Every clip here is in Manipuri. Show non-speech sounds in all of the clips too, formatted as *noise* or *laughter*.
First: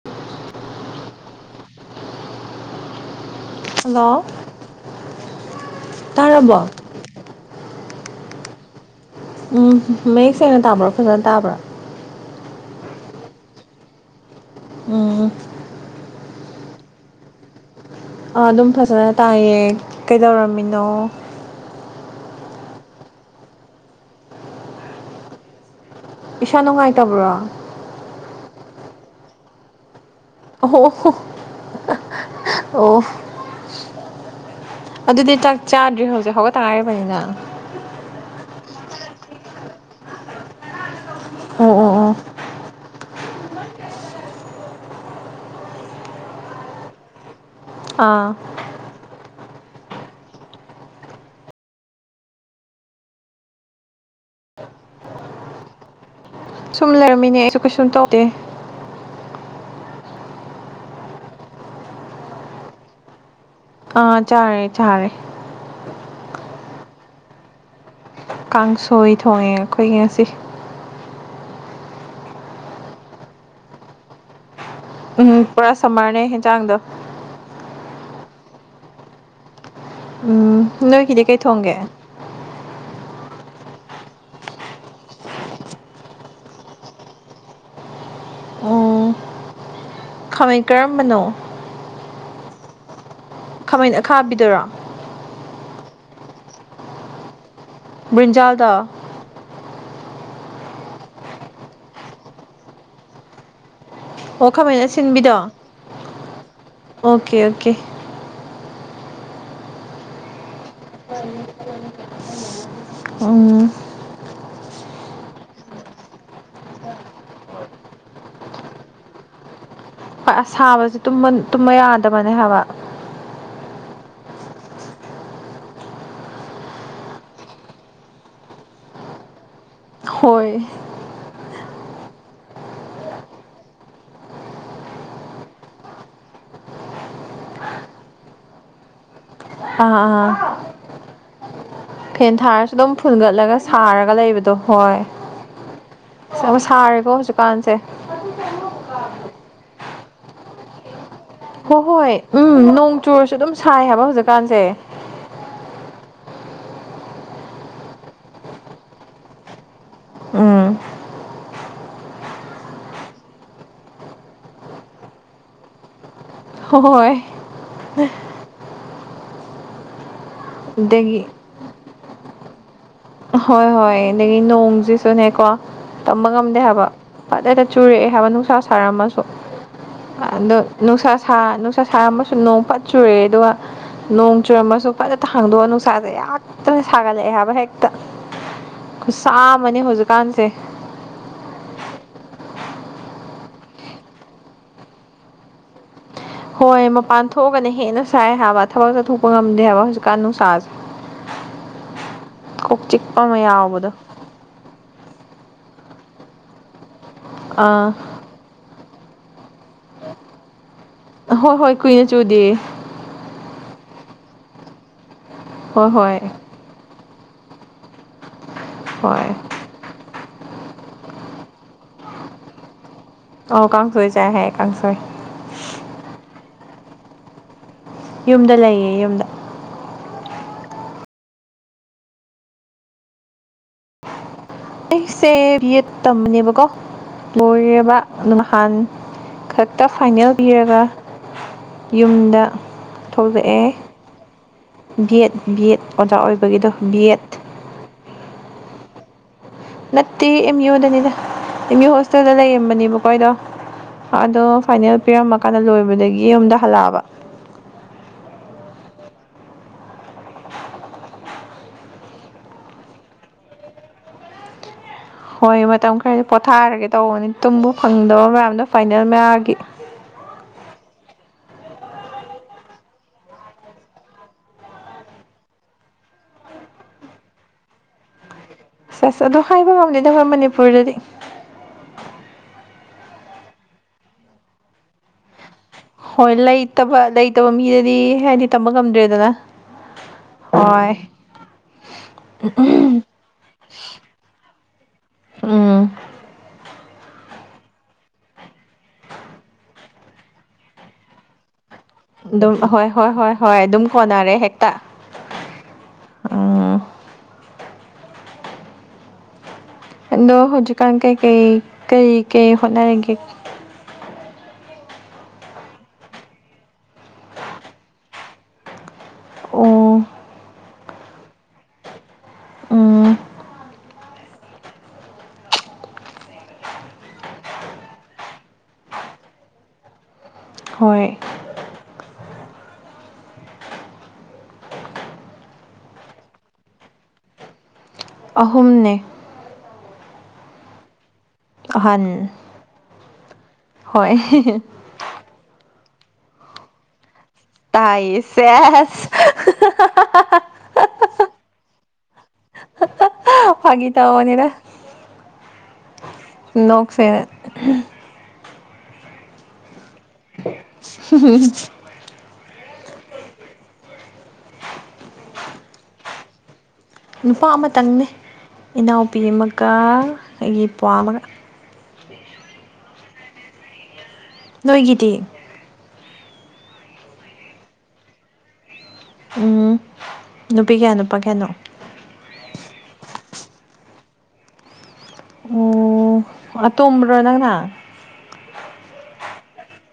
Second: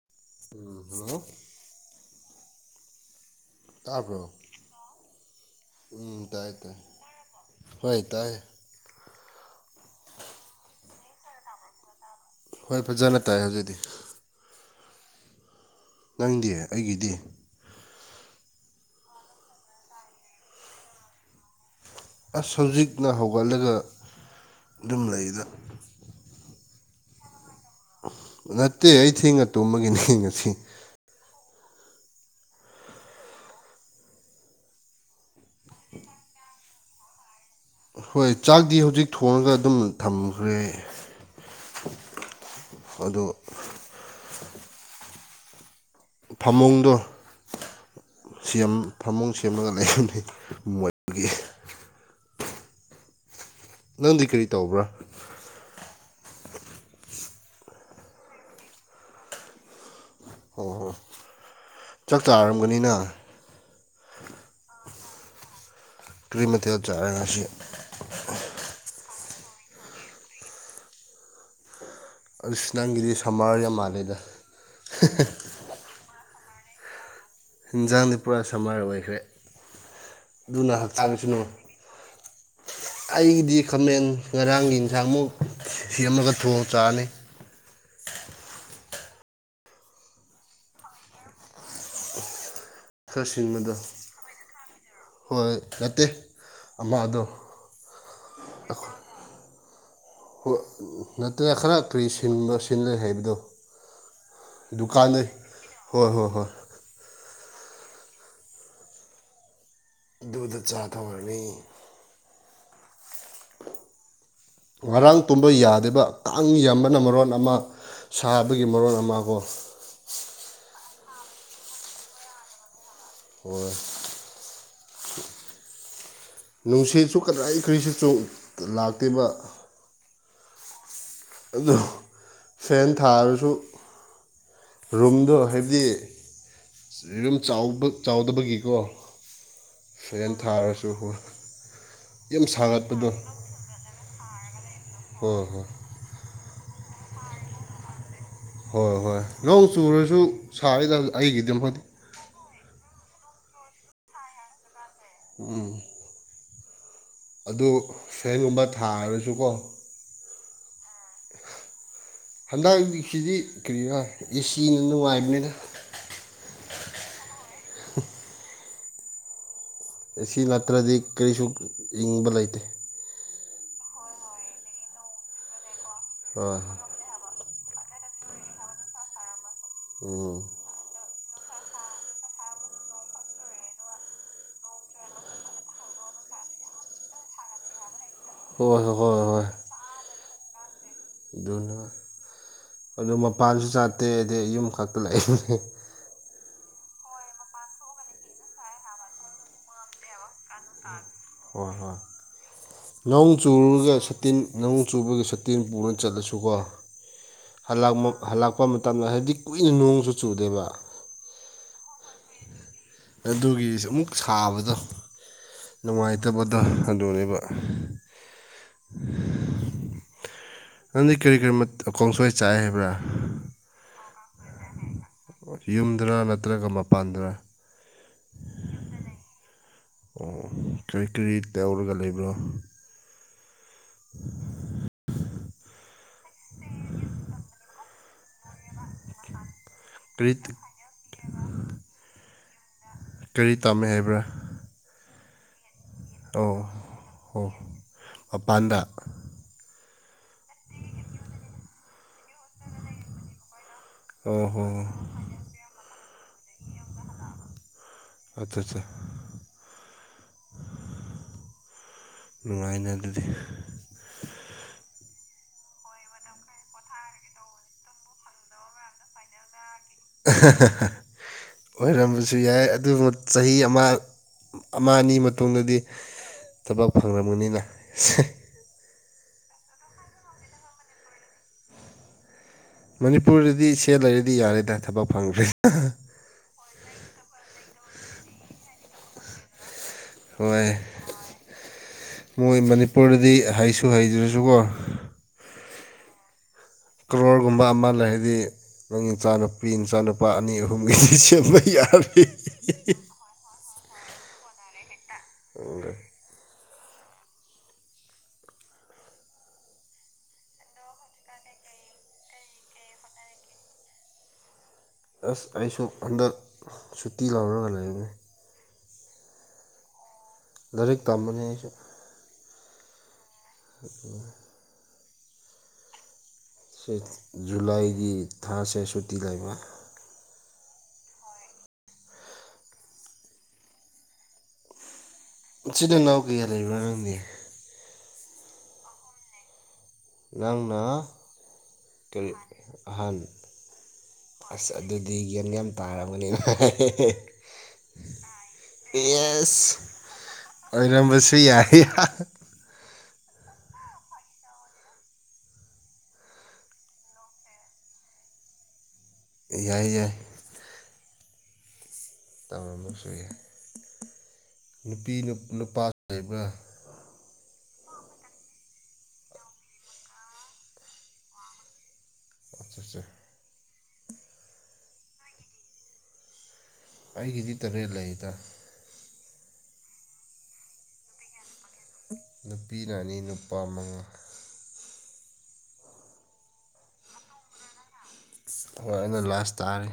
*unintelligible* ꯎꯝ ꯍꯜꯂꯣ ꯍꯜꯂꯣ ꯇꯥꯕ꯭ꯔꯣ ꯎꯝ ꯇꯥꯏ ꯇꯥꯔꯕꯣ ꯇꯥꯏ ꯍꯣꯏ ꯇꯥꯏ ꯎꯝ ꯃꯌꯦꯛ ꯁꯦꯡꯅ ꯇꯥꯕ꯭ꯔꯣ ꯐꯖꯅ ꯇꯥꯕ꯭ꯔꯥ ꯍꯣꯏ ꯐꯖꯅ ꯇꯥꯏ ꯍꯧꯖꯤꯛꯇꯗꯤ ꯎꯝ ꯅꯪꯗꯤ ꯑꯩꯒꯤꯗꯤ ꯑꯗꯨꯝ ꯐꯖꯅ ꯇꯥꯏꯌꯦ ꯀꯩꯗꯧꯔꯝꯃꯤꯅꯣ ꯑꯁ ꯍꯧꯖꯤꯛꯅ ꯍꯧꯒꯠꯂꯒ ꯑꯗꯨꯝ ꯂꯩꯗ ꯏꯁꯥ ꯅꯨꯡꯉꯥꯏꯇꯕ꯭ꯔꯣ ꯅꯠꯇꯦ ꯑꯩ ꯊꯦꯡꯅ ꯇꯨꯝꯕꯒꯤꯅꯤ ꯉꯁꯤ ꯑꯣ *unintelligible* ꯑꯣ ꯑꯗꯨꯗꯤ ꯆꯥꯛ ꯆꯥꯗ꯭ꯔꯤ ꯍꯧꯖꯤꯛ ꯍꯧꯒꯠꯠꯇꯥꯏꯔꯤꯕꯅꯤꯅ ꯍꯣꯏ ꯆꯥꯛꯗꯤ ꯍꯧꯖꯤꯛ ꯊꯣꯡꯉꯒ ꯑꯗꯨꯝ ꯊꯝꯈ꯭ꯔꯦ ꯑꯣ ꯑꯣ ꯑꯣ ꯑꯗꯣ ꯐꯃꯨꯡꯗꯣ ꯑꯥ ꯌꯥꯝ ꯐꯃꯨꯡ ꯁꯦꯝꯃꯒꯅꯦ ꯂꯩꯅꯦ ꯑꯩꯒꯤ ꯅꯪꯗꯤ ꯀꯔꯤ ꯇꯧꯕ꯭ꯔꯥ ꯁꯨꯝ ꯂꯩꯔꯝꯃꯤꯅꯦ ꯑꯩꯁꯨ ꯀꯩꯁꯨꯝ ꯇꯧꯗꯦ ꯑꯣ ꯆꯥꯛꯇꯥꯥꯔꯝꯒꯅꯤꯅ ꯑꯥ ꯆꯥꯔꯦ ꯆꯥꯔꯦ ꯀ꯭ꯔꯤꯃꯇ ꯆꯥꯔꯉꯁꯤ ꯀꯥꯡꯁꯣꯏ ꯊꯣꯡꯉꯦ ꯑꯩꯈꯣꯏ ꯉꯁꯤ ꯑꯗꯨꯁꯨ ꯅꯪꯒꯤꯗꯤ ꯁꯝꯃꯔ ꯌꯥꯝ ꯃꯥꯜꯂꯦꯗ ꯎꯝ ꯄꯨꯔꯥ ꯁꯃꯔꯅꯦ ꯏꯟꯖꯥꯡꯗ ꯍꯤꯟꯖꯥꯡꯗꯤ ꯄꯨꯔꯥ ꯁꯝꯃꯔ ꯑꯣꯏꯈ꯭ꯔꯦ ꯎꯝ ꯑꯗꯨꯅ ꯅꯣꯏꯒꯤꯗꯤ ꯍꯛꯆꯥꯡꯁꯨ ꯀꯩ ꯅꯨꯡ ꯊꯣꯡꯒꯦ ꯑꯩꯒꯤꯗꯤ ꯈꯥꯃꯦꯟ ꯉꯔꯥꯡꯒꯤ ꯏꯟꯁꯥꯡꯃꯨꯛ ꯁꯦꯝꯃꯒ ꯊꯣꯡꯉ ꯆꯥꯔꯅꯤ ꯈꯃꯩ ꯀꯔꯝꯕꯅꯣ ꯈꯔ ꯁꯤꯁꯤꯡꯕꯗꯣ ꯈꯥꯃꯦꯟ ꯑꯈꯥꯕꯤꯗꯨꯔꯣ ꯍꯣꯏ ꯅꯠꯇꯦ ꯑꯃ ꯑꯗꯣ ꯕ꯭ꯟꯖꯜꯗ ꯍꯣꯏ ꯅꯠꯇꯅ ꯈꯔ ꯀꯔꯤ ꯁꯤꯟꯕ ꯁꯤꯟꯂ ꯍꯥꯏꯕꯗꯣ ꯑꯣ ꯀꯃꯥꯏꯅ ꯗꯨꯀꯥꯟꯗꯩ ꯁꯤꯟꯕꯤꯗꯣ ꯍꯣꯏ ꯍꯣꯏ ꯍꯣꯏ ꯑꯣꯀꯦ ꯑꯣꯀꯦ ꯑꯗꯨꯨꯗ ꯆꯥ ꯊꯧꯔꯅꯤ ꯎ ꯉꯔꯥꯡ ꯇꯨꯝꯕ ꯌꯥꯗꯕ ꯀꯥꯡ ꯌꯥꯝꯕꯅ ꯃꯔꯣꯟ ꯑꯃ ꯁꯥꯕꯒꯤ ꯃꯔꯣꯟ ꯑꯃꯕꯨꯣ ꯑ ꯁꯥꯕꯁꯦ ꯇꯨꯝꯕ ꯌꯥꯗꯕꯅꯦ ꯍꯥꯏꯕ ꯑꯣ ꯅꯨꯡꯁꯤꯠꯁꯨ ꯀꯗꯥꯏꯈꯔꯤꯁꯤ ꯂꯥꯛꯇꯕ ꯍꯣꯏ ꯑꯗꯨ ꯐꯦꯟ ꯊꯥꯔꯁꯨ ꯔꯨꯝꯗꯣ ꯍꯥꯏꯕꯗꯤ ꯌꯨꯝ ꯆꯥꯎꯗꯕꯒꯤꯀꯣ ꯑꯥ ꯐꯖꯦꯟ ꯑꯥ ꯊꯥꯔꯁꯨ ꯍ ꯐꯦꯟ ꯊꯥꯔꯁꯨ ꯑꯗꯨꯝ ꯐꯨꯟꯒꯠꯂꯒ ꯁꯥꯔꯒ ꯂꯩꯕꯗꯣ ꯍꯣꯏ ꯑꯃ ꯁꯥꯔꯦꯀꯣ ꯍꯧꯖꯤꯛꯀꯥꯟꯁꯦ ꯍꯣꯏ ꯍꯣꯏ ꯅꯣꯡ ꯆꯨꯔꯁꯨ ꯁꯥꯔꯤꯗ ꯑꯩꯒꯤꯗꯤꯝ ꯍꯣꯏ ꯐꯥꯎꯗꯤꯤ ꯍꯣꯏ ꯎꯝ ꯅꯣꯡ ꯆꯨꯔꯁꯨ ꯑꯗꯨꯝ ꯁꯥꯏ ꯍꯥꯏꯕ ꯍꯧꯖꯤꯛꯀꯥꯟꯁꯦ ꯎꯝ ꯑꯗꯨ ꯁꯦꯟꯒꯨꯝꯕ ꯊꯥꯡ ꯍꯥꯏꯔꯁꯨꯀꯣ ꯎꯝ ꯍꯟꯗꯛ ꯍꯧꯛꯁꯤꯗꯤ ꯀꯔꯤꯅ ꯑꯦꯁꯤꯅ ꯅꯨꯡꯉꯥꯏꯕꯅꯤꯅ ꯍꯣꯏ ꯁꯤ ꯅꯠꯇ꯭ꯔꯗꯤ ꯑꯗꯒꯤ ꯀꯔꯤꯁꯨ ꯏꯪꯕ ꯂꯩꯇꯦ ꯍꯣꯏ ꯍꯣꯏ ꯑꯗꯒꯤ ꯅꯣꯡꯁꯤꯁꯨꯅꯦꯀꯣ ꯇꯝꯕ ꯍꯣꯏ ꯉꯝꯗꯦ ꯍꯥꯏꯕ ꯐꯗꯩꯗ ꯆꯨꯔꯛꯑꯦ ꯍꯥꯏꯕ ꯅꯨꯡꯁꯥ ꯁꯥꯔꯝꯃꯁꯨ ꯎꯝ ꯑꯗꯣ ꯅꯨꯡꯁꯥ ꯁꯥ ꯅꯨꯡꯁꯥ ꯁꯥꯔꯝꯕꯁꯨ ꯅꯣꯡ ꯄꯠ ꯆꯨꯔꯦ ꯑꯗꯨꯒ ꯅꯣꯡ ꯆꯨꯔꯝꯃꯁꯨ ꯐꯖꯇ ꯍꯥꯡꯗꯣꯛꯑ ꯅꯨꯡꯁꯥꯁꯦ ꯌꯥꯝꯛꯇꯅ ꯁꯥꯒꯠꯂꯛꯑꯦ ꯍꯥꯏꯕ ꯍꯦꯛꯇ ꯍꯣꯏ ꯍꯣꯏ ꯍꯣꯏ ꯍꯣꯏ ꯈꯨꯠꯁꯥꯝꯃꯅꯤ ꯍꯧꯖꯤꯛꯀꯥꯟꯁꯦ ꯑꯗꯨꯅ ꯑꯗꯨ ꯃꯄꯥꯟꯁꯨ ꯆꯥꯠꯇꯦ ꯑꯗꯩ ꯌꯨꯝ ꯈꯛꯇ ꯂꯥꯛꯏꯕꯅꯦ ꯍꯣꯏ ꯃꯄꯥꯟ ꯊꯣꯛꯑꯒꯅ ꯍꯦꯟꯅ ꯁꯥꯏ ꯍꯥꯏꯕ ꯊꯕꯛ ꯆꯠꯊꯣꯛꯄ ꯉꯝꯗꯦ ꯍꯥꯏꯕ ꯍꯧꯖꯤꯛꯀꯥꯟ ꯅꯨꯡꯁꯥꯁꯦ ꯍꯣꯏ ꯍꯣꯏ ꯀꯣꯛ ꯆꯤꯛꯄ ꯅꯣꯡ ꯑꯃ ꯌꯥꯎꯕꯗꯣ ꯆꯨꯔꯒ ꯁꯇꯤꯟ ꯅꯉꯨ ꯆꯨꯕꯒꯤ ꯁꯇꯤꯟ ꯄꯨꯅ ꯆꯠꯂꯁꯨꯀꯣ ꯑꯥ ꯍꯂꯛꯃꯛ ꯍꯜꯂꯛꯄ ꯃꯇꯝꯗ ꯍꯥꯏꯕꯗꯤ ꯀꯨꯏꯅ ꯅꯣꯡꯁꯨ ꯆꯨꯗꯦꯕ ꯍꯣꯏ ꯍꯣꯏ ꯀꯨꯏꯅ ꯆꯨꯗꯦ ꯑꯗꯨꯒꯤ ꯑꯃꯨꯛ ꯁꯥꯕꯗꯣ ꯍꯣꯏ ꯍꯣꯏ ꯅꯨꯡꯉꯥꯏꯇꯕꯗꯣ ꯍꯟꯗꯣꯛꯅꯦꯕ ꯍꯣꯏ ꯅꯪꯗꯤ ꯀꯔꯤ ꯀꯔꯤ ꯈꯣꯡꯁꯣꯏ ꯆꯥꯏꯦ ꯍꯥꯏꯕ꯭ꯔꯥ ꯑꯣꯀꯥ ꯆꯣꯏ ꯆꯥꯏ ꯍꯥꯏꯦ ꯑꯦꯀ ꯆꯣꯏ ꯌꯨꯝꯗꯔ ꯅꯠꯇ꯭ꯔꯒ ꯃꯄꯥꯟꯗꯅ ꯌꯨꯝꯗ ꯂꯩꯌꯦ ꯌꯨꯝꯗ ꯑꯣ ꯀꯔꯤ ꯀꯔꯤ ꯇꯧꯔꯒ ꯂꯩꯕ꯭ꯔꯣ *unintelligible* ꯑꯩꯁꯦ ꯕꯤ ꯑꯦꯗ ꯇꯝꯕꯅꯦꯕꯀꯣ ꯂꯣꯏꯔꯕ ꯅ ꯅꯍꯥꯟ ꯈꯛ ꯛꯇ ꯐꯥꯏꯅꯦꯜ ꯀꯔꯤ ꯄꯤꯔꯒ ꯌꯨꯝꯗ ꯀꯔꯤ ꯊꯣꯛꯂꯛꯑꯦ ꯇꯝꯃꯦ ꯍꯥꯏꯕ꯭ꯔꯥ ꯕꯤ ꯑꯦꯠ ꯕꯤ ꯑꯦꯠ ꯑꯣꯖꯥ ꯑꯣ ꯑꯣꯏꯕꯒꯤꯗꯣ ꯕꯤ ꯑꯦꯠ ꯍꯣ ꯃꯄꯥꯟꯗ ꯅꯠꯇꯦ ꯑꯦꯝ ꯌꯨꯗꯅꯤꯗ ꯑꯦꯝ ꯌꯨ ꯍꯣꯁꯇꯦꯜꯗ ꯂꯩꯔꯝꯕꯅꯦꯕꯀꯣ ꯑꯩꯗꯣ ꯑꯗꯣ ꯑꯣ ꯍꯣ ꯐꯥꯏꯅꯦꯜ ꯄꯤꯔꯝꯃꯀꯥꯟꯗ ꯂꯣꯏꯕꯗꯒꯤ ꯌꯨꯝꯗ ꯍꯜꯂꯛꯑꯕ ꯑꯆꯥ ꯑꯠꯆꯥ ꯅꯨꯡꯉꯥꯏꯅ ꯑꯗꯨꯗꯤ ꯍꯣꯏ ꯃꯇꯝ ꯈꯔꯗꯤ ꯄꯣꯊꯥꯔꯒꯦ ꯇꯧꯕꯅꯤ ꯇꯨꯝꯕꯨ ꯐꯪꯗꯕ ꯃꯌꯥꯝꯗꯣ ꯐꯥꯏꯅꯦꯜ ꯃꯌꯥꯝꯒꯤ *unintelligible* ꯑꯣꯏꯔꯝꯕꯁꯨ ꯌꯥꯏ ꯑꯗꯨꯕꯨ ꯆꯍꯤ ꯑꯃ ꯑꯃ ꯑꯅꯤ ꯃꯇꯨꯡꯗꯗꯤ ꯊꯕꯥꯎ ꯐꯪꯒ꯭ꯔ ꯃꯅꯤ ꯂ ꯑ ꯑꯁ ꯑꯗꯨꯣ ꯍꯥꯏꯕ ꯉꯝꯂꯗ ꯑꯩꯈꯣꯏ ꯃꯅꯤꯄꯨꯔꯗꯗꯤ ꯃꯅꯤꯄꯨꯔꯗꯗꯤ ꯁꯦꯠ ꯂꯩꯔꯗꯤ ꯌꯥꯔꯦꯗ ꯊꯕꯛ ꯐꯪꯈ꯭ꯔꯦ ꯍꯣꯏ ꯂꯩꯇꯕ ꯂꯩꯇꯕ ꯃꯤꯗꯗꯤ ꯍꯥꯏꯗꯤ ꯇꯝꯕ ꯉꯝꯗ꯭ꯔꯦꯗꯅ ꯍꯣꯏ ꯃꯣꯏ ꯃꯅꯤꯄꯨꯔꯗꯗꯤ ꯍꯩꯁꯨ ꯍꯩꯇ꯭ꯔꯁꯨꯀꯣ ꯎꯝ ꯀꯣꯔꯒꯨꯝꯕ ꯑꯃ ꯂꯩ ꯍꯥꯏꯗꯤ ꯅꯪ ꯏꯆꯥꯅꯨꯄꯤ ꯏꯆꯥꯅꯨꯄꯥ ꯑꯅꯤ ꯑꯍꯨꯝꯒꯤꯗꯤ ꯁꯦꯝꯕ ꯌꯥꯔꯦ ꯑꯗꯨꯝ ꯍꯣꯏ ꯍꯣꯏ ꯍꯣꯏ ꯍꯣꯏ ꯑꯗꯨꯝ ꯀꯣꯟꯅꯔꯦ ꯍꯦꯛꯇ *unintelligible* ꯑꯝ ꯗꯣ ꯍꯧꯖꯤꯛꯀꯥꯟ ꯀꯩꯀꯩ ꯀꯩ ꯀꯩ ꯍꯣꯠꯅꯔꯒꯦ ꯑꯁ ꯑꯩꯁꯨ ꯍꯟꯗꯛ ꯁꯨꯇꯤ ꯂꯧꯔꯒ ꯂꯩꯒꯒꯅꯤ ꯑꯣ ꯂꯥꯏꯔꯤꯛ ꯇꯝꯕꯅꯤ ꯑꯩꯁꯨ ꯎꯝ ꯑꯗꯨꯒ ꯁ ꯖꯨꯂꯥꯏꯒꯤ ꯊꯥꯁꯦ ꯁꯨꯇꯤ ꯂꯩꯕ ꯍꯣꯏ ꯁꯤꯗ ꯅꯅꯥꯎ ꯀꯌꯥ ꯂꯩꯕ꯭ꯔꯥ ꯅꯪꯅꯦ ꯑꯍꯨꯝꯅꯦ ꯅꯪꯅ ꯑꯍꯟ ꯑꯍꯥꯟ ꯍꯣꯏ ꯑ ꯑꯗꯨꯗꯤ ꯌꯦꯒꯦꯝ ꯌꯥꯝ ꯇꯥꯔꯕꯅꯤꯅ ꯇꯥꯏ ꯁꯦꯁ ꯑꯣꯏꯔꯝꯕꯁꯨ ꯌꯥ ꯐꯒꯤ ꯇꯅꯤꯔ ꯅꯣꯛ ꯐꯦꯔ ꯌꯥꯏ ꯌꯥꯏ ꯎꯝ ꯇ ꯑꯃꯁꯁꯨꯏ ꯅꯨꯄꯤ ꯅꯨꯄꯥ ꯂꯩꯕ ꯅꯨꯄꯥ ꯑꯃꯇꯪꯅꯦ ꯏꯅꯥꯎꯄꯤ ꯑꯃꯒ ꯑꯩꯒꯤ ꯏ ꯄꯨꯋꯥ꯭ꯋꯥ ꯑꯃꯒ ꯑꯆꯥ ꯑꯦ ꯅꯣꯏꯒꯤꯗꯤ ꯑꯩꯒꯤꯗꯤ ꯇꯔꯦꯠ ꯂꯩꯗ ꯎꯝ ꯅꯨꯄꯤ ꯀꯌꯥ ꯅꯨꯄꯥ ꯀꯌꯥꯅꯣ꯫ ꯅꯨꯄꯤꯅ ꯑꯅꯤ ꯅꯨꯄꯥ ꯃꯉꯥ꯫ ꯑ ꯇꯣꯝꯕ꯭ꯔꯣ ꯅꯪꯅ꯫ ꯍꯣꯏ ꯑꯩꯅ ꯂꯥꯁ ꯇꯥꯔꯦ꯫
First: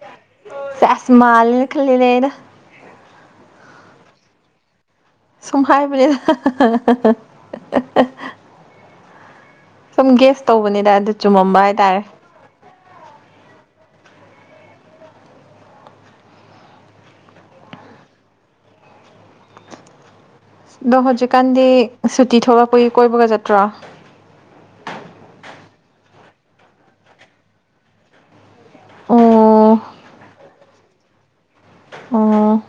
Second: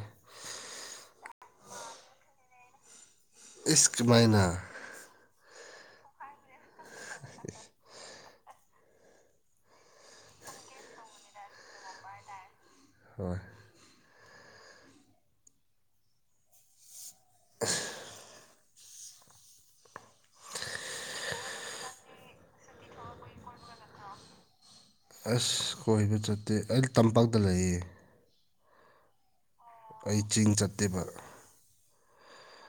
ꯁꯦꯁ ꯃꯥꯜꯂꯦꯅ ꯈꯜꯂꯦꯅꯦ ꯑꯩꯅ꯫ ꯏꯁ ꯀꯃꯥꯢ ꯅꯥ꯫ ꯁꯨꯝ ꯍꯥꯏꯕꯅꯤꯗ꯫ ꯁꯨꯝ ꯒ꯭ꯌꯥꯁ ꯇꯧꯕꯅꯤꯗ ꯑꯗꯨ ꯆꯨꯝꯃꯝꯕ ꯍꯥꯏꯇꯥꯔꯦ꯫ ꯍꯣꯏ꯫ ꯑꯗꯣ ꯍꯧꯖꯤꯛꯀꯥꯟꯗꯤ ꯁꯨꯇꯤ ꯊꯣꯛꯂꯛꯄꯒꯤ ꯀꯣꯏꯕꯒ ꯆꯠꯇ꯭ꯔꯣ꯫ ꯑꯁ ꯀꯣꯏꯕ ꯆꯠꯇꯦ ꯑꯩ ꯇꯝꯄꯥꯛꯇ ꯂꯩꯌꯦ꯫ ꯑꯣ꯫ ꯑꯩ ꯆꯤꯡ ꯆꯠꯇꯦꯕ꯫ ꯑꯣ꯫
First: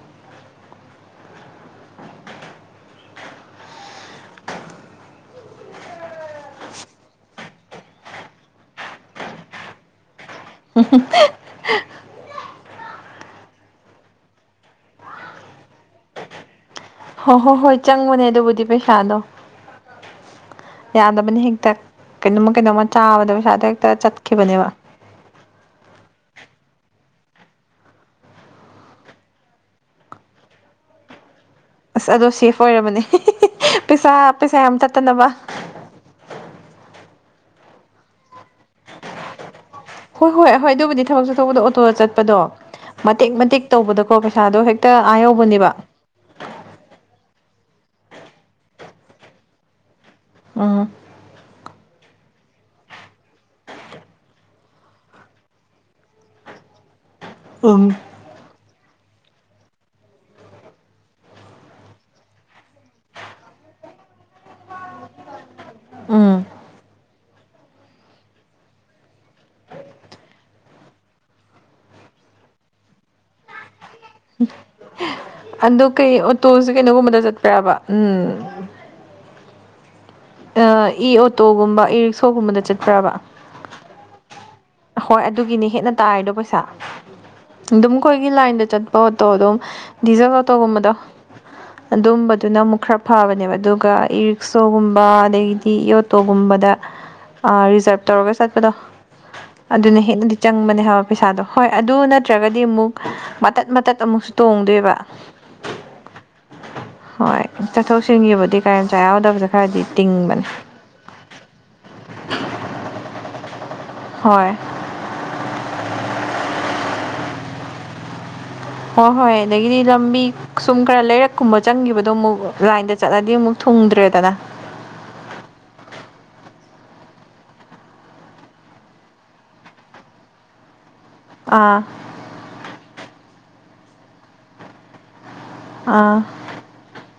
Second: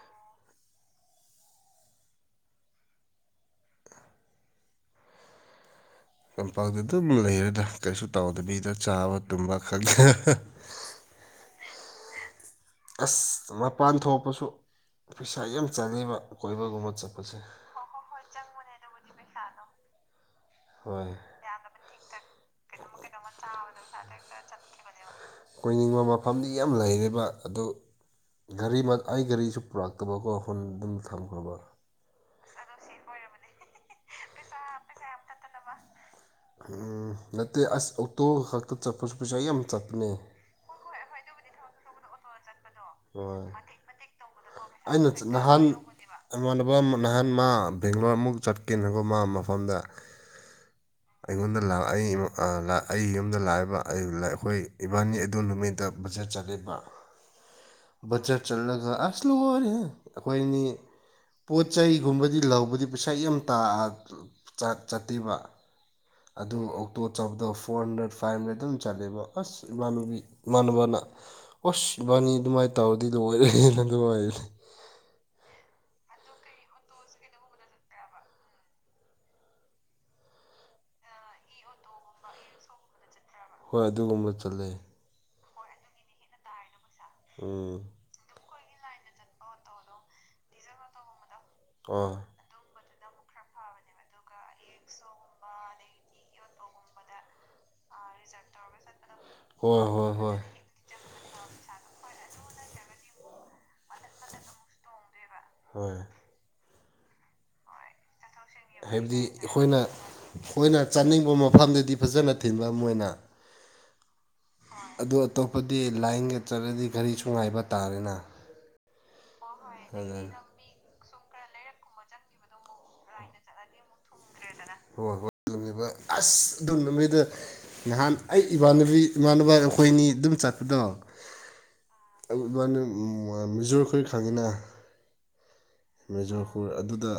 ꯇꯝꯄꯥꯛꯇ ꯑꯗꯨꯝ ꯂꯩꯔꯦꯗ ꯀꯩꯁꯨ ꯇꯥꯎꯗꯕꯤꯗ ꯆꯥꯕ ꯇꯨꯝꯕ ꯈꯛ꯫ ꯍꯨꯝ ꯍꯨꯝ꯫ ꯑꯁ ꯃꯄꯥꯟ ꯊꯣꯛꯄꯁꯨ ꯄꯩꯁꯥ ꯌꯥꯝ ꯆꯥꯡꯑꯦꯕ ꯀꯣꯏꯕꯒꯨꯝꯕ ꯆꯠ꯫ ꯍꯣꯏ ꯍꯣ ꯍꯣꯏ ꯆꯪꯕꯅꯦ ꯑꯗꯨꯕꯨꯗꯤ ꯄꯩꯁꯥꯗꯣ꯫ ꯍꯣꯏ ꯌꯥꯗꯕꯅꯤ ꯍꯦꯛꯇ ꯀꯩꯅꯣꯃ ꯀꯩꯅꯣꯝꯃ ꯆꯥꯕꯗ ꯄꯩꯁꯥꯗꯣ ꯍꯦꯛꯇ ꯆꯠꯈꯤꯕꯅꯦꯕ꯫ ꯀꯣꯏꯅꯤꯡꯕ ꯃꯐꯝꯗꯤ ꯌꯥꯝ ꯂꯩꯔꯦꯕ ꯑꯗꯨ꯫ ꯒꯥꯔꯤ ꯑꯩ ꯒꯥꯔꯤꯁꯨ ꯄꯨꯔꯛꯇꯕꯀꯣ ꯍꯨꯟ ꯑꯗꯨꯝ ꯊꯝꯈ꯭ꯔꯕ꯫ ꯑꯁ ꯑꯗꯣ ꯁꯦꯐ ꯑꯣꯏꯔꯕꯅꯦ ꯄꯩꯁꯥ ꯄꯩꯁꯥ ꯌꯥꯝ ꯇꯠꯇꯅꯕ꯫ ꯎꯝ ꯅꯠꯇꯦ ꯑꯁ ꯑꯣꯇꯣ ꯈꯛꯇ ꯆꯠꯄꯁꯨꯠꯄꯁꯥꯏ ꯌꯥꯝ ꯆꯠꯄꯅꯦ꯫ ꯍꯣꯏ ꯍꯣꯏ ꯑꯗꯨꯕꯨꯗꯤ ꯊꯕꯛ ꯆꯠꯊꯣꯛꯄꯗꯣ ꯑꯣꯇꯣ ꯆꯠꯄꯗꯣ꯫ ꯃꯇꯦꯛ ꯍꯣꯏ ꯃꯇꯦꯛ ꯇꯧꯕꯗꯀꯣ ꯄꯩꯁꯥꯗꯣ ꯍꯦꯛꯇ ꯑꯩꯅ ꯑꯥ ꯅꯍꯥꯟ ꯌꯧꯕꯅꯦꯕ꯫ ꯏꯃꯥꯟꯅꯕ ꯑꯃ ꯅꯍꯥꯟ ꯃꯥ ꯕꯦꯡꯒ꯭ꯂꯂꯣꯔ ꯑꯃꯨꯛ ꯆꯠꯀꯦꯅꯀꯣ ꯃꯥ ꯃꯐꯝꯗ꯫ ꯎꯝ꯫ ꯑꯩꯉꯣꯟꯗ ꯂꯥ ꯑꯩ ꯌꯨꯝꯗ ꯂꯥꯛꯏꯕ ꯑꯩꯈꯣꯏ ꯏꯕꯥꯅꯤ ꯑꯗꯨ ꯅꯨꯃꯤꯠꯇ꯫ ꯕꯖꯦꯠ ꯆꯠꯂꯦꯕ꯫ ꯎꯝ꯫ ꯕꯖꯔ ꯆꯠꯂꯒ ꯑꯁ ꯂꯣꯏꯔꯦꯍꯦ ꯑꯩꯈꯣꯏ ꯑꯅꯤ ꯫ ꯄꯣꯠ ꯆꯩꯒꯨꯝꯕꯗꯤ ꯂꯧꯕꯗꯤ ꯄꯩꯁꯥ ꯌꯥꯝ ꯇꯥ ꯆꯠꯇꯦꯕ꯫ ꯎꯝ ꯑꯗꯨꯝ ꯑꯣꯛꯇꯣ ꯆꯕꯗꯣ ꯐꯣꯔ ꯍꯟꯗ꯭ꯔꯦꯠ ꯐꯥꯏꯚ ꯍꯟꯗ꯭ꯔꯦꯗ ꯑꯗꯨꯝ ꯆꯠꯂꯦꯕ ꯑꯁ꯫ ꯏꯃꯥꯟꯅꯨꯕꯤ ꯏꯃꯥꯟꯅꯕꯅ ꯑꯣꯁ ꯏꯕꯥꯅꯤ ꯑꯗꯨꯃꯥꯏꯅ ꯇꯧꯔꯗꯤ ꯂꯣꯏꯔꯦ *unintelligible* ꯑꯗꯣ ꯀꯩ ꯑꯣꯇꯣꯁꯤ ꯀꯩꯅꯣꯒꯨꯝꯕꯗ ꯆꯠꯄꯔꯕ ꯎꯝ꯫ ꯑ ꯏ ꯑꯣꯇꯣꯒꯨꯝꯕ ꯏ ꯔꯤꯛꯁꯣꯒꯨꯝꯕꯗ ꯆꯠꯄ꯭ꯔꯥꯕ꯫ ꯍꯣꯏ ꯑꯗꯨꯒꯨꯝꯕ ꯆꯥꯠꯂꯦ꯫ ꯍꯣꯏ ꯑꯗꯨꯒꯤꯅꯤ ꯍꯦꯟꯅ ꯇꯥꯔꯤꯗꯣ ꯄꯩꯁꯥ ꯎꯝ ꯑꯗꯨꯝ꯫ ꯑꯩꯈꯣꯏꯒꯤ ꯂꯥꯏꯟꯗ ꯆꯠꯄ ꯑꯣꯇꯣ ꯑꯗꯨꯝ ꯗꯤꯖꯜ ꯑꯣꯇꯣꯒꯨꯝꯕꯗ ꯑꯥ ꯑꯗꯨꯝꯕ꯫ ꯑꯗꯨꯅ ꯑꯃꯨꯛ ꯈꯔ ꯐꯕꯅꯦꯕ ꯑꯗꯨꯒ ꯏ ꯔꯤꯛꯁꯣꯒꯨꯝꯕ ꯑꯗꯒꯤꯗꯤ ꯏ ꯑꯣꯇꯣꯒꯨꯝꯕꯗ꯫ ꯑ ꯔꯤꯖꯥꯔꯞ ꯇꯧꯔꯒ ꯆꯠꯄꯗꯣ ꯍꯣꯏ ꯑꯗꯨꯅ ꯍꯣꯏ ꯍꯦꯟꯅꯗꯤ ꯍꯣꯏ ꯆꯪꯕꯅꯦ ꯍꯥꯏ꯫ ꯄꯩꯁꯥꯗꯣ ꯍꯣꯏ ꯑꯗꯨ ꯅꯠꯇ꯭ꯔꯒꯗꯤ ꯑꯃꯨꯛ ꯃꯇꯠ ꯃꯇꯠ ꯑꯃꯨꯛꯁꯨ ꯇꯣꯡꯗꯣꯏꯕ꯫ ꯍꯣꯏ꯫ ꯍꯣꯏ꯫ ꯆꯠꯊꯣꯛ ꯆꯠꯁꯤꯟꯒꯤꯕꯨꯗꯤ ꯒꯥꯔꯤ ꯍꯥꯏꯕꯗꯤ ꯌꯥꯎꯗꯕꯁꯦ ꯑꯩꯈꯣꯏꯅ ꯈꯔꯗꯤ ꯇꯤꯡꯕꯅꯦ ꯑꯩꯈꯣꯏꯅ ꯆꯠꯅꯤꯡꯕ ꯃꯐꯝꯗꯗꯤ꯫ ꯐꯖꯅ ꯊꯤꯟꯕ ꯃꯣꯏꯅ꯫ ꯍꯣꯏ꯫ ꯑꯗꯨ ꯑꯇꯣꯞꯄꯗꯤ ꯂꯥꯏꯟꯒ ꯆꯠꯂꯗꯤ ꯒꯔꯤꯁꯨ ꯉꯥꯏꯕ ꯇꯥꯔꯦꯅ꯫ ꯍꯣꯏ ꯍꯣꯏ ꯑꯗꯒꯤꯗꯤ ꯂꯝꯕꯤ꯫ ꯑꯗꯨꯅ ꯁꯨꯝ ꯈꯔ ꯂꯩꯔꯛꯀꯨꯝꯕ ꯆꯪꯈꯤꯕꯗꯣ ꯑꯃꯨꯛ ꯂꯥꯏꯟꯗ ꯆꯠꯂꯗꯤ ꯑꯃꯨꯛ ꯊꯨꯡꯗ꯭ꯔꯦꯗꯅ꯫ ꯍꯣꯏ ꯍꯣꯏꯃꯤꯕ ꯑꯁ ꯑꯗꯨꯝ ꯅꯃꯤꯗ ꯅꯍꯥꯟ ꯑꯩ ꯏꯃꯥꯟꯅꯕꯤ ꯏꯃꯥꯟꯅꯕ ꯑꯩꯈꯣꯏꯅꯤ ꯑꯗꯨꯝ ꯆꯠꯄꯗꯣ ꯑꯥ ꯏꯃꯅ ꯃꯤꯖꯣꯔ ꯈꯣꯏ ꯈꯪꯉꯤꯅ ꯑꯥ ꯃꯦꯖꯣꯄꯨꯔ ꯑꯗꯨꯗ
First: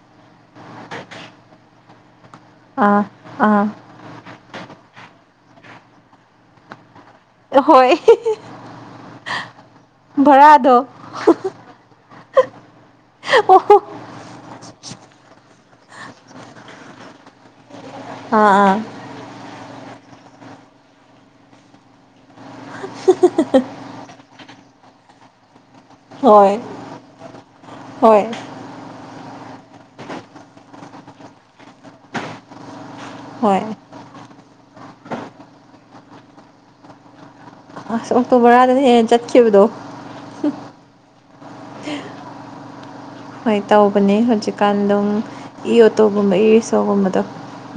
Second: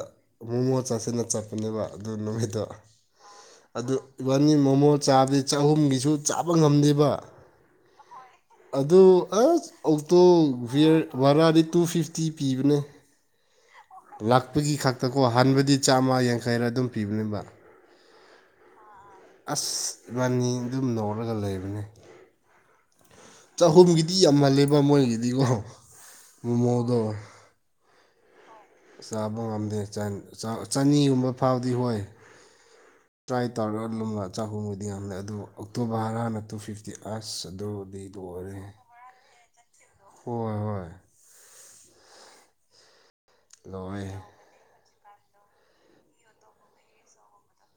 ꯑꯃꯨ ꯃꯣ ꯆꯥꯁꯤꯟꯅ ꯆꯠꯄꯅꯦꯕ ꯑꯗꯨ ꯅꯨꯃꯤꯠꯇꯣ ꯑꯥ ꯑꯥ ꯏꯕꯥꯟꯅꯤ ꯃꯣꯃꯣ ꯆꯥꯕꯗꯤ ꯆꯍꯨꯝꯒꯤꯁꯨ ꯆꯥꯕ ꯉꯝꯗꯦꯕ ꯍꯣꯏ ꯑꯗꯨ ꯑꯁ ꯑꯣꯛꯇꯣ ꯚꯔꯥꯗꯣ ꯋꯤꯌꯔ ꯚꯔꯥꯗꯤ ꯇꯨ ꯐꯤꯐꯇꯤ ꯄꯤꯕꯅꯦ ꯑꯣ ꯂꯥꯛꯄꯒꯤ ꯈꯛꯇꯀꯣ ꯍꯥꯟꯕꯗꯤ ꯆꯥꯝꯃ ꯌꯥꯡꯈꯩꯔ ꯑꯗꯨꯝ ꯄꯤꯕꯅꯦꯕ ꯑꯥ ꯑꯥ ꯑꯁ ꯏꯕꯥꯅꯤ ꯑꯗꯨꯝ ꯅꯧꯔꯒ ꯂꯩꯕꯅꯦ ꯆꯍꯨꯝꯒꯤ ꯅꯨꯄꯤ ꯑꯃꯜꯂꯦꯕ ꯃꯣꯏꯒꯤꯗꯤꯀꯣꯍ ꯍꯣꯏ ꯍꯣꯏ ꯆꯥꯕ ꯉꯝꯗꯦ ꯆꯅꯤꯒꯨꯝꯕ ꯐꯥꯎꯗꯤ ꯍꯣꯏ ꯇ꯭ꯔꯥꯏ ꯍꯣꯏ ꯇꯧꯔꯒ ꯂꯨꯝꯅ ꯆꯥꯛꯍꯣꯡꯕꯨꯗꯤ ꯌꯥꯝ ꯂꯩꯦ ꯑꯗꯨ ꯑꯣꯛꯇꯣꯕꯔ ꯍꯔꯅꯛꯇꯨ ꯐꯤꯐ ꯗꯤ ꯑꯁ ꯑꯗꯨꯗꯤ ꯑꯁ ꯑꯣꯛꯇꯣ ꯂꯣꯏꯔꯦ ꯕꯔꯥꯗꯅ ꯍꯦꯟꯅ ꯆꯠꯈꯤꯕꯗꯣ ꯍꯣꯏ ꯍꯣꯏ ꯍꯣꯏ ꯇꯧꯕꯅꯦ ꯂꯣꯏꯔꯦ ꯍꯧꯖꯤꯛ ꯀꯥꯟ ꯑꯗꯨꯝ ꯏ ꯑꯣꯇꯣꯒꯨꯝꯕ ꯏ ꯔꯤꯛꯁꯣꯒꯨꯝꯕꯗꯣ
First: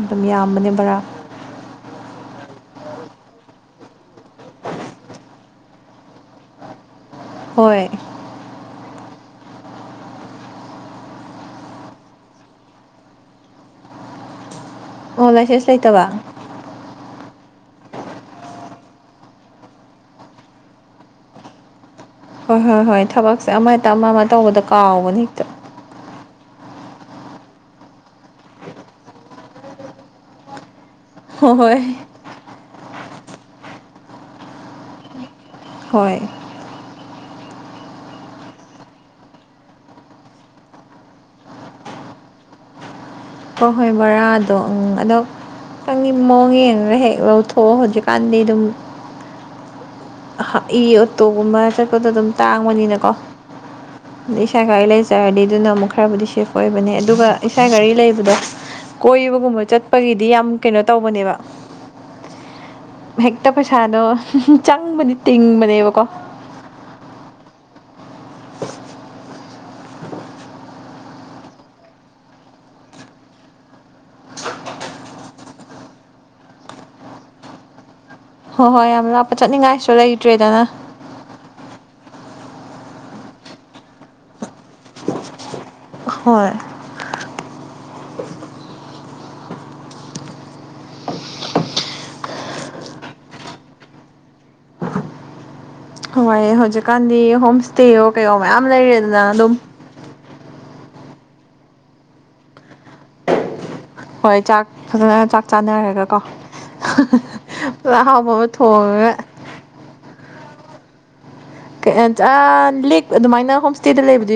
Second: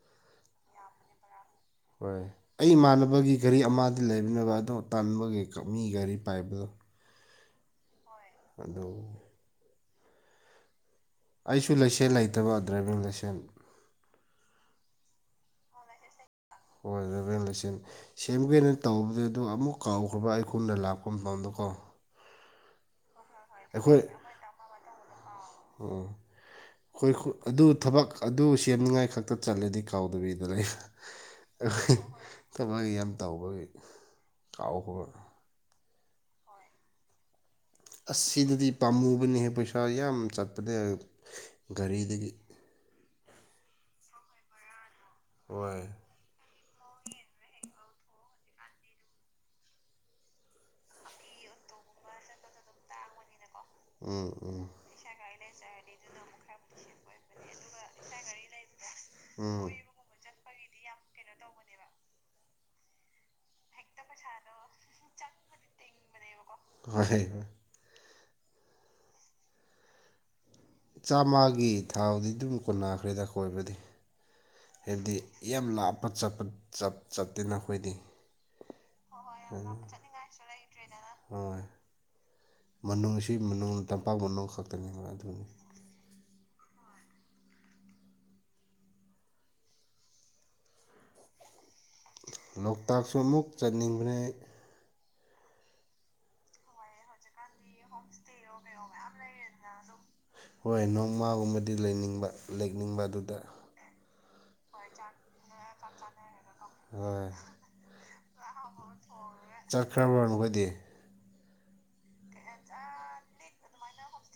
ꯑꯗꯨꯝ ꯌꯥꯝꯕꯅꯦ ꯕꯔꯥ ꯍꯣꯏ ꯑꯩ ꯏꯃꯥꯟꯅꯕꯒꯤ ꯒꯥꯔꯤ ꯑꯃꯗꯤ ꯂꯩꯕꯅꯕ ꯑꯣ ꯇꯥꯟꯕꯒꯤ ꯃꯤ ꯒꯥꯔꯤ ꯄꯥꯏꯕꯗꯣ ꯍꯣꯏ ꯀꯗꯧ ꯑꯩꯁꯨ ꯂꯩꯁꯦꯟ ꯂꯩꯇꯕ ꯗ꯭ꯔꯥꯏꯚꯡ ꯂꯥꯏꯁꯦꯟ ꯑꯣ ꯂꯥꯏꯁꯦꯟꯁ ꯂꯩꯇꯕ ꯑꯣꯏꯗꯕꯆꯟ ꯁꯦꯝꯒꯦꯅ ꯇꯧꯕꯗ ꯑꯗꯨ ꯑꯃꯨꯛ ꯀꯥꯎꯈ꯭ꯔꯕ ꯑꯩꯈꯣꯏꯅ ꯂꯥꯛꯄ ꯃꯇꯝꯗ ꯀꯣ ꯍꯣꯏ ꯍꯣꯏ ꯍꯣꯏ ꯊꯕꯛꯁꯦ ꯑꯃꯦꯛꯇ ꯑꯃ ꯑꯃ ꯇꯧꯕꯗ ꯀꯥꯎꯕꯅꯦ ꯍꯦꯛꯇ ꯑꯣ ꯍꯣꯏ ꯑꯗꯨ ꯊꯕꯛ ꯑꯗꯨ ꯁꯦꯝꯅꯤꯡꯉꯥꯏ ꯈꯛꯇ ꯆꯠꯂꯦꯗꯤ ꯀꯥꯎꯗꯕꯤꯗ ꯂꯩꯕ꯭ꯔꯥ ꯍꯣꯏ ꯍꯣꯏ ꯑꯩꯈꯣꯏ ꯊꯕꯛꯒꯤ ꯌꯥꯝ ꯇꯥꯎꯕꯒꯤ ꯀꯥꯎꯈ ꯍꯣꯏ ꯑꯁ ꯁꯤꯗꯗꯤ ꯄꯥꯝꯃꯨꯕꯅꯤꯍ ꯄꯩꯁꯥ ꯌꯥꯝ ꯆꯠꯄꯅꯦ ꯒꯥꯔꯤꯗꯒꯤ ꯍꯣꯏ ꯍꯣꯏ ꯕꯣꯔꯥꯗꯣ ꯎꯝ ꯍꯣꯏ ꯑꯗꯣꯪ ꯃꯑꯣꯡ ꯌꯦꯡꯉꯒ ꯍꯦꯛ ꯂꯧꯊꯣꯛꯑꯣ ꯍꯧꯖꯤꯛꯀꯥꯟꯗꯤ ꯑꯗꯨꯝ ꯏ ꯑꯣꯇꯣꯒꯨꯝꯕ ꯆꯠꯄꯗꯣ ꯑꯗꯨꯝ ꯇꯥꯡꯕꯅꯤꯅꯀꯣ ꯎꯝ ꯑ ꯎꯝ ꯏꯁꯥ ꯒꯥꯔꯤ ꯂꯩꯖꯔꯗꯤ ꯑꯗꯨꯅ ꯑꯃꯨꯛ ꯈꯔꯕꯨꯗꯤ ꯁꯦꯐ ꯑꯣꯏꯕꯅꯦ ꯑꯗꯨꯒ ꯏꯁꯥ ꯘꯔꯤ ꯂꯩꯕꯗꯣ ꯀꯣꯏꯕꯒꯨꯝꯕ ꯎꯝ ꯆꯠ ꯒꯤꯗꯤ ꯌꯥꯝ ꯀꯩꯅꯣ ꯇꯧꯕꯅꯦꯕ ꯍꯦꯛꯇ ꯄꯩꯁꯥꯗꯣ ꯆ ꯇꯤꯡꯕꯗꯤ ꯇꯤꯡꯕꯅꯦꯕꯀꯣ ꯍꯣꯏ ꯍꯣꯏ ꯆꯥꯝꯃꯒꯤ ꯊꯥꯎꯗꯤ ꯑꯗꯨꯝ ꯀꯨꯟꯅꯥꯈ꯭ꯔꯦꯗ ꯀꯣꯏꯕꯅꯤ ꯍꯥꯏꯕꯗꯤ ꯌꯥꯝ ꯂꯥꯞꯄ ꯆꯠꯄ ꯆꯠꯇꯦꯅ ꯑꯩꯈꯣꯏꯗꯤ ꯍꯣꯏ ꯍꯣꯏ ꯌꯥꯝ ꯂꯥꯞꯄ ꯆꯠꯅꯤꯡꯉꯥꯏꯁꯨ ꯂꯩꯇ꯭ꯔꯦꯗꯅ ꯍꯣꯏ ꯃꯅꯨꯡꯁꯤ ꯃꯅꯨꯡ ꯇꯝꯄꯥꯛ ꯃꯅꯨꯡ ꯈꯛꯇꯅꯦꯕ ꯑꯗꯨꯅꯤ ꯍꯣꯏ ꯂꯣꯛꯇꯥꯛꯁꯨ ꯑꯃꯨꯛ ꯆꯠꯅꯤꯡꯕꯦ ꯍꯣꯏ ꯍꯧꯖꯤꯛꯀꯥꯟꯗꯤ ꯍꯣꯝ ꯏꯁꯇꯦꯣ ꯀꯩꯣ ꯃꯌꯥꯝ ꯂꯩꯔꯦꯗꯅ ꯑꯗꯨꯝ ꯍꯣꯏ ꯅꯣꯡꯃꯒꯨꯝꯕꯗꯤ ꯂꯩꯅꯤꯡꯕ ꯂꯦꯛꯅꯤꯡꯕ ꯑꯗꯨꯗ ꯍꯣꯏ ꯆꯥꯛ ꯐꯖꯅ ꯆꯥꯛ ꯆꯥꯅꯔꯒ ꯀꯣ ꯍꯣꯏ ꯄꯨꯥꯛꯍꯥꯎꯕ ꯑꯃ ꯊꯣꯡꯉꯒ ꯆꯠꯈ꯭ꯔꯕꯣ ꯑꯩꯈꯣꯏꯗꯤ ꯂ ꯑꯗꯨꯃꯥꯏꯅ ꯍꯣꯝꯁꯇꯦꯗ ꯂꯩꯕꯗꯨ